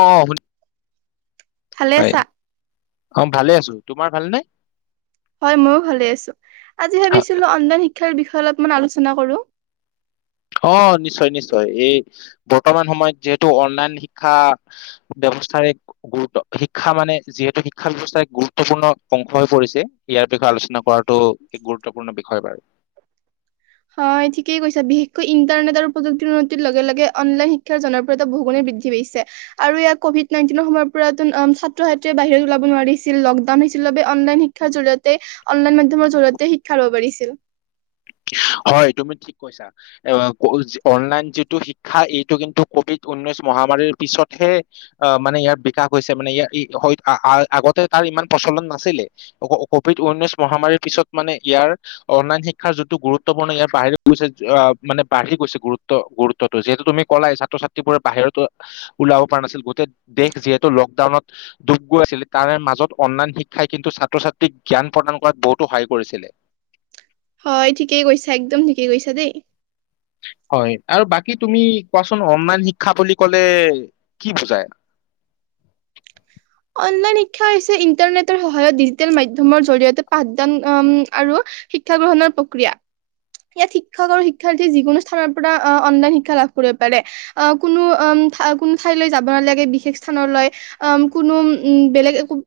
অ', অ' শুনি, ভালে হয়। আছা? অ' ভালে আছোঁ। তোমাৰ ভাল নে? হয় মইও ভালে আছোঁ। আজি হা, ভাবিছিলোঁ অনলাইন শিক্ষাৰ বিষয়ে অলপমান আলোচনা কৰোঁ। অ' নিশ্চয় নিশ্চয়, এই বৰ্তমান সময়ত যিহেতু অনলাইন শিক্ষা ব্যৱস্থাৰে গুৰুত্ব, শিক্ষা মানে যিহেতু শিক্ষা ব্যৱস্থাই গুৰুত্বপূৰ্ণ অংশ হৈ পৰিছে। ইয়াৰ বিষয়ে আলোচনা কৰাটো এক গুৰুত্বপূৰ্ণ বিষয় বাৰু। হয় ঠিকেই কৈছা, বিশেষকৈ ইণ্টাৰনেট আৰু প্ৰযুক্তিৰ উন্নতিৰ লগে লগে অনলাইন শিক্ষাৰ জনপ্ৰিয়তা বহুি বৃদ্ধি দি পাইছে। আৰু ইয়াত কভিড নাইণ্টিনৰ সময়ৰ পৰা তোন ছাত্ৰ ছাত্ৰীয়ে বাহিৰত ওলাব নোৱাৰিছিল, লকডাউন হৈছিল ভাবে অনলাইন শিক্ষাৰ জৰিয়তে, অনলাইন মাধ্যমৰ জৰিয়তে শিক্ষা ল'ব পাৰিছিল। হয় তুমি ঠিক কৈছা। [unintelligible] অনলাইন যিটো শিক্ষা এইটো কিন্তু কভিড উনৈশ মহামাৰীৰ পিছতহে আ, মানে ইয়াৰ বিকাশ হৈছে মানে ইয়াৰ [unintelligible] আ-আগতে তাৰ ইমান প্ৰচলন নাছিলে। ক-কভিড ঊনৈশ মহামাৰীৰ পিছত মানে ইয়াৰ অনলাইন শিক শিক্ষাৰ যিটো গুৰুত্বপূৰ্ণ ইয়াৰ [unintelligible] গৈছে আ, মানে বাঢ়ি গৈছে গুৰুত্ব গুৰুত্বটো, যিহেতু তুমি ক'লাই ছাত্ৰ ছাত তিবোৰে বাহিৰতো ওলাব পৰা নাছিল, গোটেই দেশ যিহেতু লকডাউনত ডুব গৈ আছিল তাৰে মাজত অনলাইন শিক্ষাই কিন্তু ছাত্ৰ ছাত্ৰীক জ্ঞান প্ৰদান কৰাত বহুতো সহায় কৰিছিলে। হয় ঠিকেই কৈছা, একদম ঠিকেই কৈছা দেই। হয় আৰু বাকী তুমি কোৱাচোন অনলাইন শিক্ষা বুলি ক'লে কি বুজাই? অনলাইন শিক্ষা হৈছে ইণ্টাৰনেটৰ সহায়ত, ডিজিটেল মাধ্যমৰ জৰিয়তে পাঠদান আৰু শিক্ষা গ্ৰহণৰ প্ৰক্ৰিয়া। ইয়াত শিক্ষক আৰু শিক্ষাৰ্থীয়ে যিকোনো স্থানৰ পৰা অনলাইন শিক্ষা লাভ কৰিব পাৰে। আহ, কোনো অ' কোনো ঠাইলৈ যাব নালাগে বিশেষ স্থানলৈ উ, কোনো উম, বেলেগ একো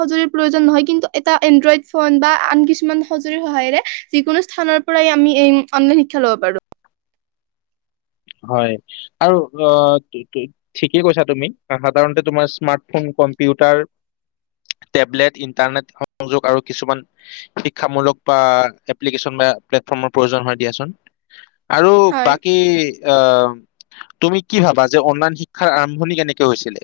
সঁজুলিৰ প্ৰয়োজন নহয় কিন্তু এটা এনড্ৰইড ফোন বা আন কিছুমান সঁজুলিৰ সহায়েৰে যিকোনো স্থানৰ প্পৰাই আমি এ, অনলাইন শিক্ষা ল'ব পাৰোঁ। হয় আৰু অ' ঠিকেই কৈছা তুমি, সাধাৰণতে তোমাৰ স্মাৰ্টফোন, কম্পিউটাৰ টেবলেট, ইন্টাৰনেট, সংযোগ আৰু কিছুমান শিক্ষামূলক বা এপ্লিকীচন বা প্লেটফৰ্মৰ প্ৰয়োজন হয় দিয়াচোন। আৰু হয় বাকী আহ, তুমি কি ভাবা যে অনলাইন শিক্ষাৰ আৰম্ভণি কেনেকে হৈছিলে?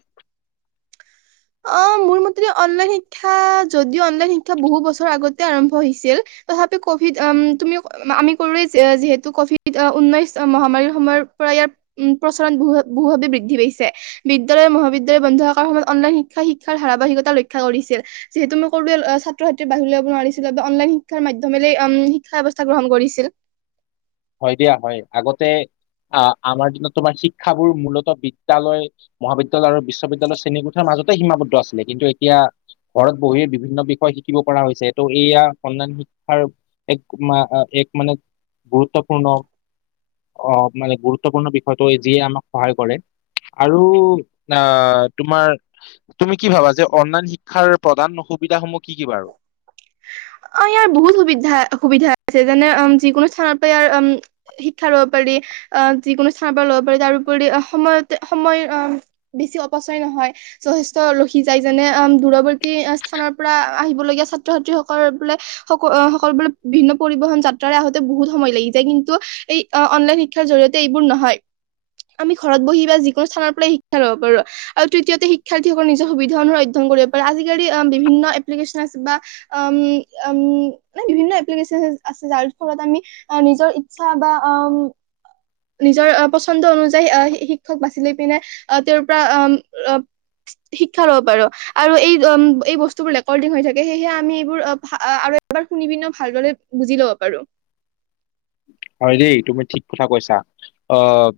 অ', মোৰ মতে অনলাইন শিক্ষা যদিও অনলাইন শিক্ষা বহু বছৰ আগতে আৰম্ভ হিছিল তথাপিও কভিড অম, তুমিও আমি কৰোৱেই যে যিহেতু কভিড ঊনৈশ মহামাৰীৰ সময়ৰ পৰা ইয়াত উম, প্ৰচলন বহু- বহুভাৱে বৃদ্ধি পাইছে। বিদ্যালয় মহাবিদ্যালয় বন্ধ থকাৰ সময়ত অনলাইন শিক্ষা শিক্ষা শিক্ষাৰ ধাৰাবাহিকতা ৰক্ষা কৰিছিল। যিহেতু মই ক'লোৱেই ছাত্ৰ ছাত্ৰীয়ে বাহিৰ ওলাই যাব নোৱাৰিছিলে বা অনলাইন শিক্ষাৰ মাধ্যমেৰে উম, শিক্ষা ব্যৱস্থা গ্ৰহণ কৰিছিল। হয়, দিয়া হয়। আগতে আহ, আমাৰ দিনত তোমাৰ শিক্ষাবোৰ মূলত বিদ্যালয় মহাবিদ্যালয় আৰু বিশ্ববিদ্যালয়ৰ শ্ৰেণীকোঠাৰ মাজতে সীমাবদ্ধ আছিলে কিন্তু এতিয়া ঘৰত বহিয়ে বিভিন্ন বিষয় শিকিব পৰা হৈছে, এইটো এয়া অনলাইন শিক্ষাৰ এক মা এক মানে গুৰুত্বপূৰ্ণ অ', মানে গুৰুত্বপূৰ্ণ বিষয়টো যিয়ে আমাক সহায় কৰে। আৰু আ, তোমাৰ তুমি কি ভাবা যে অনলাইন শিক্ষাৰ প্ৰধান অসুবিধাসমূহ কি, কি বাৰু? অ', ইয়াৰ বহুত সুবিধা, সুবিধা আছে যেনে যিকোনো স্থানৰ পৰা ইয়াৰ উম শিক্ষা ল'ব পাৰি আহ যিকোনো স্থানৰ পৰা ল'ব পাৰি। তাৰপৰি সময়তে সময় আহ বেছি অপচয় নহয়। যথেষ্ট ৰখি যায় যেনে দূৰৱৰ্তী স্থানৰ পৰা আহিব লগীয়া ছাত্ৰ ছাত্ৰীসকল বোলে সকলো সকলোলে ভিন্ন পৰিবহন যাত্ৰাৰে আহোতে বহুত সময় লাগি যায়, কিন্তু এই অনলাইন শিক্ষাৰ জৰি়য়তে এইবোৰ নহয়। আমি ঘৰত বহি বা যিকোনো স্থানৰ পৰাই শিক্ষা ল'ব পাৰোঁ। আৰু তৃতীয়তে শিক্ষাৰ্থীসকল নিজৰ সুবিধা অনুসৰি অধয়ন কৰিব পাৰে। আজিকালি বিভিন্ন এপ্লিকেশ্যন আছে বা অ', উম অম, মানে বিভিন্ন এপ্লিকেশচন আছে। যাৰ ফলত আমি নিজৰ ইচ্ছা বা আম নিজৰ পচন্দ অনুযায়ী আহ, শিক্ষক বাছি লৈ পিনে আহ তেওঁৰ পৰা আহ শিক্ষা ল'ব পাৰোঁ। আৰু এই, এই বস্তুবোৰ ৰেকৰ্ডিং হৈ থাকে। সেয়েহে আমি এইবোৰ আৰু এবাৰ শুনি পিনেও ভালদৰে বুজি ল'ব পাৰোঁ। হয়, দেই। তুমি ঠিক কথা কৈছা। আহ,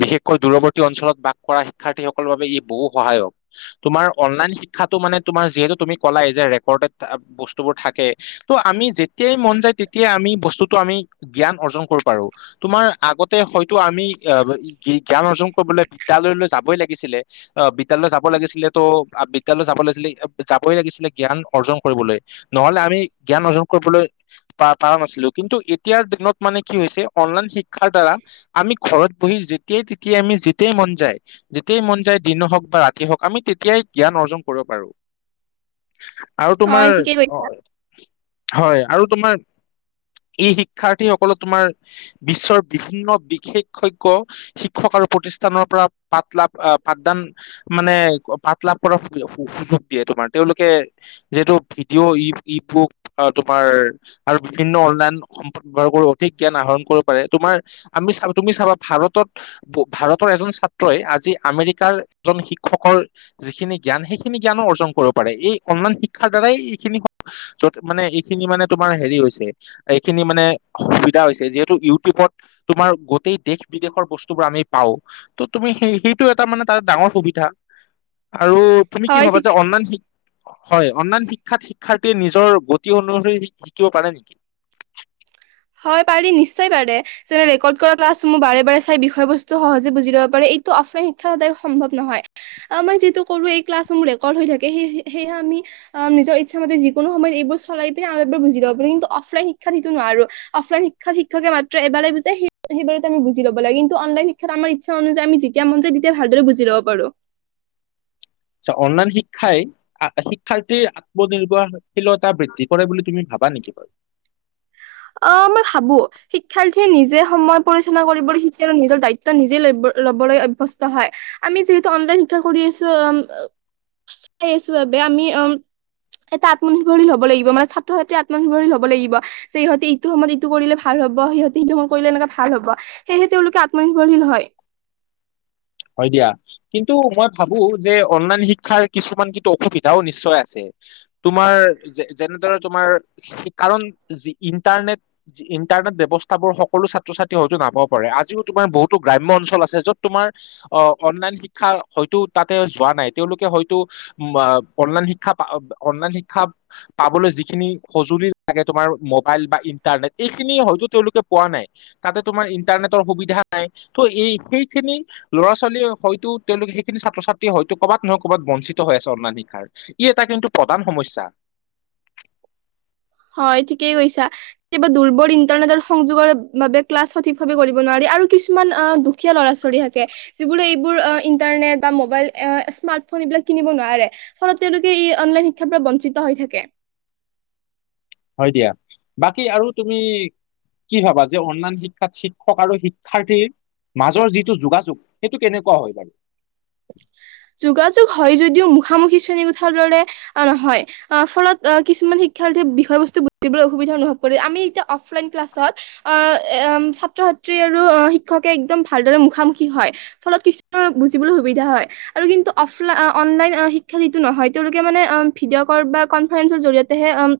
বিশেষকৈ দূৰৱৰ্তী অঞ্চলত বাস কৰা শিক্ষাৰ্থীসকলৰ বাবে ই বহু সহায়ক। তোমাৰ অনলাইন শিক্ষাটো মানে তোমাৰ যিহেতু তুমি ক'লাই যে ৰেকৰ্ডেড বস্তুবোৰ থাকে। ত' আমি যেতিয়াই মন যায়, তেতিয়াই আমি বস্তুটো আমি জ্ঞান অৰ্জন কৰিব পাৰোঁ। তোমাৰ আগতে হয়তো আমি অ', জ্ঞান অৰ্জন কৰিবলৈ বিদ্যালয়লৈ যাবই লাগিছিলে। অ', বিদালয়লৈ যাব লাগিছিলে ত' বিদালয়লৈ যাব লাগিছিলে যাবই লাগিছিলে, জ্ঞান অৰ্জন কৰিবলৈ। নহ'লে আমি জ্ঞান অৰ্জন কৰিবলৈ বা পাৰা নাছিলোঁ কিন্তু এতিয়াৰ দিনত মানে কি হৈছে, অনলাইন শিক্ষাৰ দ্বাৰা আমি ঘৰত বহি যেতিয়াই, তেতিয়াই আমি যেতিয়াই মন যায় যেতিয়াই মন যায় দিন হওঁক বা ৰাতি হওঁক আমি তেতিয়াই জ্ঞান অৰ্জন কৰিব পাৰোঁ। আৰু হয় তোমাৰ ঠিকে কৈছা অ', হয়, আৰু তোমাৰ এই শিক্ষাৰ্থী সকলো তোমাৰ বিশ্বৰ বিভিন্ন বিশেষজ্ঞ শিক্ষক আৰু প্ৰতিষ্ঠানৰ পৰা পাঠলাভ অ', পাঠদান মানে পাঠলাভ পৰা [unintelligible] যোগ দিয়ে তোমাৰ, তেওঁলোকে এটো ভিডিঅ ই-ই বুক তোমাৰ আৰু বিভিন্ন অনলাইন সম্পদ ব্যৱহাৰ [unintelligible] আহৰণ কৰিব পাৰে। তোমাৰ আমি, তুমি চাবা ভাৰতত ভাৰতৰ এজন ছাত্ৰই আজি আমেৰিকাৰ এজন শিক্ষকৰ যিখিনি জ্ঞান সেইখিনি জ্ঞানৰ অৰ্জন কৰিব পাৰে, এই কণমান শিক্ষাৰ দ্বাৰাই এইখিনি তয'ত মানে এইখিনি মানে তোমাৰ হেৰি হৈছে। এইখিনি মানে সূবিধা হৈছে যিহেতু ইউটিউবত তোমাৰ গোটে দেশ বিদেশৰ বস্তুবোৰ আমি পাও। ' তুমি সেই-সেইটো এটা মানে ত ডাঙৰ সুবিধা আৰু তুমি হয় কিভাবা ঠিকে অনলাইনশিক্ষা। হয় অনলাইন শিক্ষাত শিক্ষাৰ্থী নিজৰ গতি অনুসৰি শিকিব পাৰে নেকি। হয় পাৰি নিশ্চয় পাৰে। যেনে ৰেকৰ্ড কৰা ক্লাছমুৰ বাৰে বাৰে চাই বিষয় বস্তু সহজে বুজি লব পাৰে এইটো অফলাইন শিক্ষা সদায় সম্ভৱ নহয়। অ', মই যিটো কৰো এই ক্লাছ ৰ ৰেকৰ্ড হৈ থাকে হ-হেয়া আমি। অ', নিজৰ ইচ্ছামতে যিকোনো সময়ত এবোৰ চলাই পিনে আৰু এবাৰ বুজি ল'ব পাৰে কিন্তু, অফলাইন শিক্ষাত সেইটো নোৱাৰো। অফলাইন শিক্ষাত শিক্ষকে মাত্ৰ এই বাৰে বুজাই হেবাৰতে আমি বুজি লব লাগে কিন্তু অনলাইন শিক্ষাত আমাৰ চা অনুযায় আমি যেতিয়া মন যায় তেতিয়া ভালদৰেুজি'ব পাৰো। আ, অনলাইন শিক্ষাই। শিক্ষাৰ্থী আত্মনিৰ্ভৰশীল বৃদ্ধি কৰে বুলি তুমি ভাবা নেকি বাৰু। অ', মই ভাবো। শিক্ষাৰ্থীয়ে নিজে সময় পৰিসোণ কৰিবলৈ শিকিল নিজৰ দায়িত্ব নিজেই ল-লবলৈ অৱস্ত হয়। আমি যিহেতু অনলাইন শিক্ষা কৰি আছো, চাই আছো বে আমি উম এটা আপোনাক ল'ব লাগিব মান ছাত্ৰ হেটে আত্মনিৰ্ভৰীল হব লাগিব। সিহঁতে ইটো সময়ত ইটো কৰিলে ভাল হ'ব সিহঁতে, ইটো সময় কৰিলে এনেকা ভাল হ'ব। সেয়েহে তেওঁলোকে আত্মনিৰ্ৰশীল হয়। হয় দিয়া। কিন্তু, মই ভাবো যে অনলাইন শিক্ষাৰ কিছুমান কিন্তু অসুবিধাও নিশ্চয় আছে। তোমাৰ যেনেদৰে তোমাৰ কাৰণ যি ইন্টাৰনেট ইণ্টাৰনেট ব্যৱস্থাবোৰ সকলো ছাত্ৰ, ছাত্ৰীয়ে হয়তো নাপাব পাৰে আজিও তোমাৰ বহুতো গ্ৰাম্য অঞ্চল আছে য'ত তোমাৰ অ', অনলাইন শিক্ষা হয়তো তাতে যোৱা নাই, তেওঁলোকে হয়টো বাঅনলাইন শিক্ষা, অনলাইন শিক্ষা। পাবলৈ যিখিনি সঁজুলি লাগে তোমাৰ মোবাইল বা ইন্টাৰনেট এইখিনি হয়তো তেওঁলোকে পোৱা নাই। তাতে তোমাৰ ইণ্টাৰনেটৰ সুবিধা নাই ত এই সেইখিনি ল'ৰা, ছোৱালীয়ে হয়তো তেওঁলোক সেইখিনি ছাত্ৰ, ছাত্ৰীয়ে হয়তো ক'বাত নহয় ক'ৰবাত বঞ্চিত হৈ আছে অনন শিক্ষাৰ। ই এটা কিন্তু প্ৰদান সমইছা। হয়, তেখেতে কৈছে। কিবা দুৰ্বল ইন্টাৰনেটৰ সংযোগৰ বাবে ক্লাছ সঠিক ভাৱে কৰিব নোৱাৰি আৰু কিছুমান অ' সুীয়া ল'ৰা, ছোৱালী হতে যিবোৰে এইবোৰ ইণ্টাৰনেট বা মোবাইল স্মাৰ্টফোন এইবিলাক কিনিব নোৱাৰে। অ', তেওঁলোকে ই অনলাইন শিক্ষাৰ পৰা বঞ্চিত হৈ থাকে। হয় দিয়া, বাকী আৰু তুমি কি ভাবা যে অনলাইন শিক্ষাত শিক্ষক আৰু শিক্ষাৰ্থীৰ মাজৰ যিটো যোগাযোগ সেইটো কেনেকুৱা হয় বাৰু। যোগাযোগ হয় যদিও মুখামুখি শ্ৰেণী কোঠাৰ দৰে নহয় আঁ, ফলত কিছুমান শিক্ষাৰ্থীয়ে বিষয় বস্তু বুজিবলৈ অসুবিধা অনুভৱ কৰে, আমি এতিয়া অফলাইন ক্লাছত আহ, এম, ছাত্ৰ ছাত্ৰী আৰু শিক্ষকে একদম ভালদৰে মুখামুখি হয় ফলত কিছু বুজিবলৈ সুবিধা হয় আৰু কিন্তু অফলাই অনলাইন শিক্ষা সিটো নহয় তেওঁলোকে মানে আ ভিডিঅ' কল বা কনফাৰেন্সৰ জৰিয়তে হে আম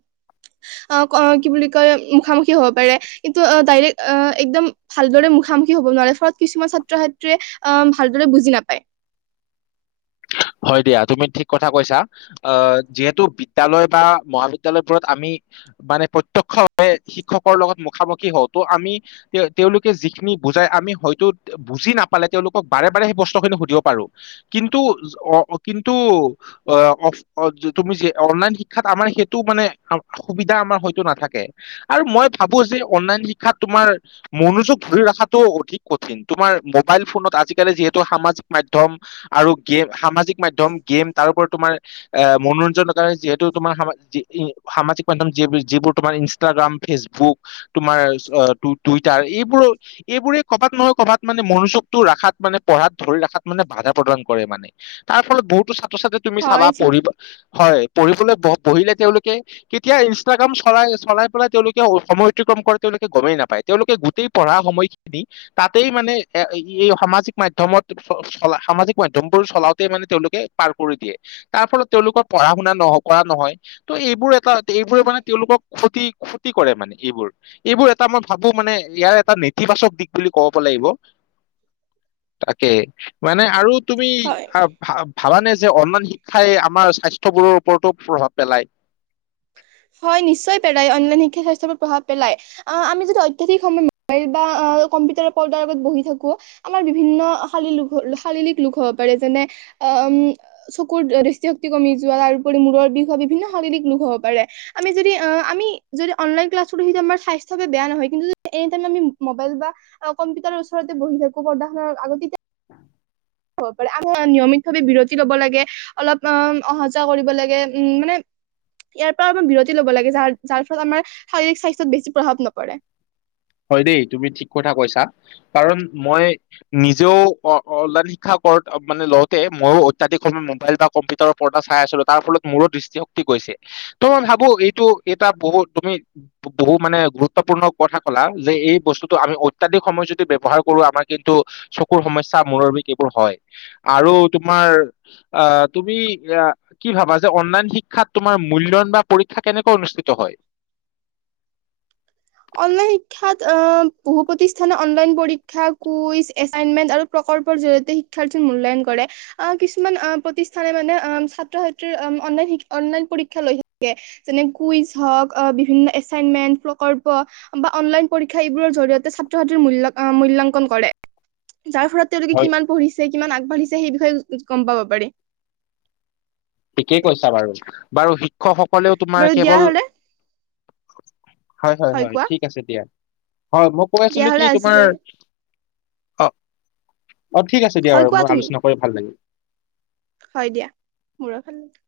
অ কি বুলি কয় মুখামুখি হ'ব পাৰে কিন্তু ডাইৰেক্টএকদম ভালদৰে মুখামুখি হ'ব নোৱাৰে ফলত কিছুমান ছাত্ৰ ছাত্ৰীয়ে আম, ভালদৰে বুজি নাপায়। হয় দিয়া। তুমি ঠিক কথা কৈছা। আহ, যিহেতু বিদ্যালয় বা মহাবিদ্যালয়বোৰত আমি মানে প্ৰতক্ষ্যভাৱে শিক্ষকৰ লগত মুখা-মুখি হওঁ, ত' আমি তে-তেওঁলোকে যিখিনি বুজাই, আমি হয়তো বুজি নাপালে তেওঁলোকক বাৰে-বাৰে সেই প্ৰশ্ন খিনি সুধিব পাৰো। কিন্তু, অ' কিন্তু [unintelligible] অনলাইন শিক্ষাত আমাৰ সেইটো মানে সুবিধা আমাৰ হয়তো নাথাকে, আৰু মই ভাবো যে অনলাইন শিক্ষাত তোমাৰ মনোযোগ ধৰি ৰখাটো অধিক কঠিন। তোমাৰ মোবাইল ফোনত আজিকালি যিহেতু সামাজিক মাধ্যম আৰু গেম, সামাজিক মাধ্যম, গেম তাৰ ওপৰত তোমাৰ এ, মনোৰঞ্জনৰ [unintelligible] ইনষ্টগ্ৰাম, ফেচবুক, তোমাৰ টুইটাৰ এইবোৰে এইবোৰেই কবাত নহয় কবাত মানে মনোযোগটো ৰখাত মানে পঢ়াত ধৰি ৰখাত মানে বাধা প্ৰদান কৰে মানে, তাৰ ফলত বহুতো ছাত্ৰ-ছাত্ৰী তুমি চাবা, হয় ঠিক পঢ়িবা হয়, পঢ়িবলৈ বহিলে তেওঁলোকে কেতিয়া ইনষ্টাগ্ৰাম চলাই-চলাই পেলাই তেওঁলোকে সময় অতিক্ৰম কৰে, তেওঁলোকে গমেই নাপায়। তেওঁলোকে গোটেই পঢ়া সময় খিনি তাতেই মানে এ, এই সামাজিক মাধ্যমত [unintelligible] সামাজিক মাধ্যমবোৰ চলাওঁতে মানে তেওঁলোকে পাৰ কৰি দিয়ে। তাৰ ফলত তেওঁলোকৰ পঢ়া-শুনা [unintelligible] নহয়। ত', এইবোৰ এটা এইবোৰে মানে তেওঁলোকক ক্ষতি-ক্ষতি কৰে মানে এইবোৰ এইবোৰ এটা মই ভাবো মানে ইয়াৰ এটা নেতিবাচক দিশ বুলি ক'ব লাগিব। তাকে। মানে আৰু তুমি হয় ভা-ভা ভাবানে যে, অনলাইন শিক্ষাই আমাৰ স্বাস্থ্য বোৰৰ ওপৰতো প্ৰভাৱ পেলায়? হয়, নিশ্চয় পেলায়। অনলাইন শিক্ষাই স্বাস্থ্যৰ ওপৰত প্ৰভাৱ পেলায়। আ, আমি যদি অত্যাধিক সময় মোবাইল বা কম্পিউটাৰৰ পৰ্দাৰ আগত বহি থাকো আমাৰ বিভিন্ন [unintelligible] ৰোগ হ'ব পাৰে, যেনে আহ, উম চকুৰ দৃষ্টিশক্তি কমি যোৱা, তাৰোপৰি মূৰৰ বিষ হোৱা, বিভিন্ন শাৰীৰিক ৰোগ হ'ব পাৰে। আমি যদি আহ, আমি যদি অনলাইন ক্লাছ কৰো সেইটো আমাৰ স্বাস্থ্যৰ বাবে বেয়া নহয়, কিন্তু যদি এনিটাইম আমি মোবাইল বা অ, কম্পিউটাৰৰ ওচৰতে বহি থাকো পৰ্দাখনৰ আগত, তেতিয়া [inaudible] হ'ব পাৰে আৰু নিয়মিতভাৱে বিৰতি ল'ব লাগে। অলপ অম, অহা-যোৱা কৰিব লাগে, উম, মানে ইয়াৰ পৰা আমাৰ বিৰতি ল'ব লাগে। যাৰ-যাৰ ফলত আমাৰ শাৰীৰিক স্বাস্থ্যত বেছি প্ৰভাৱ নপৰে। হয় দেই, তুমি ঠিক কথা কৈছা। কাৰণ মই নিজেও অন অনলাইন শিক্ষা কৰ মানে লওঁতে, ময়ো অত্যাধিক সময় মোবাইল বা কম্পিউটাৰৰ পৰ্দা চাই আছিলো, তাৰ ফলত মোৰো দৃষ্টিশক্তি গৈছে। ত', মই ভাবো এইটো এটা বহু তুমি বহু মানে গুৰুত্বপূৰ্ণ কথা ক'লা যে, এই বস্তুটো আমি অত্যাধিক সময় যদি ব্যৱহাৰ কৰো, আমাৰ কিন্তু চকুৰ সমস্যা, মুৰৰ বিষ এইবোৰ হয়। আৰু তোমাৰ আহ, তুমি আহ কি ভাবা যে, অনলাইন শিক্ষাত তোমাৰ মূল্যয়ন বা পৰীক্ষা কেনেকৈ অনুষ্ঠিত হয়? অনলাইন শিক্ষাত অহ, বহু প্ৰতিষ্ঠানে অনলাইন পৰীক্ষা, কুইজ, এচাইনমেন আৰু প্ৰকল্পৰ জৰিয়তে শিক্ষাৰ্থী মূল্যায়ন কৰে। আহ, কিছুমান আহ, প্ৰতিষ্ঠানে মানে ছাত্ৰ-ছাত্ৰীৰ অনলাইন-অনলাইন পৰীক্ষা লৈ থাকে। যেনে কুইজ হওঁক, বিভিন্ন এচাইনমেন, প্ৰকল্প প বা অনলাইন পৰীক্ষা এইবোৰৰ জৰিয়তে ছাত্ৰ-ছাত্ৰীৰ মূল অ, মূল্যাংকন কৰে। যাৰ ফলত তেওঁলোকে কিমান পঢ়িছে, কিমান আগবাঢ়িছে সেই বিষয়ে গম পাব পাৰে। ঠিকেই কৈছা বাৰু-বাৰু শিক্ষকসকলেও তোমাৰ বাৰু দিয়া কেৱল হলে হয়- হয়-হয় ঠিক আছে দিয়া হয় মই কৈ দিয়া আছিলো হলে কি তোমাৰ আজিলৈ অ', অ', ঠিক আছে দিয়া হয় বাৰু কোৱা মোৰ তুমি। আলোচনা কৰি ভাল লাগিল। হয় দিয়া মোৰ ভাল [unintelligible]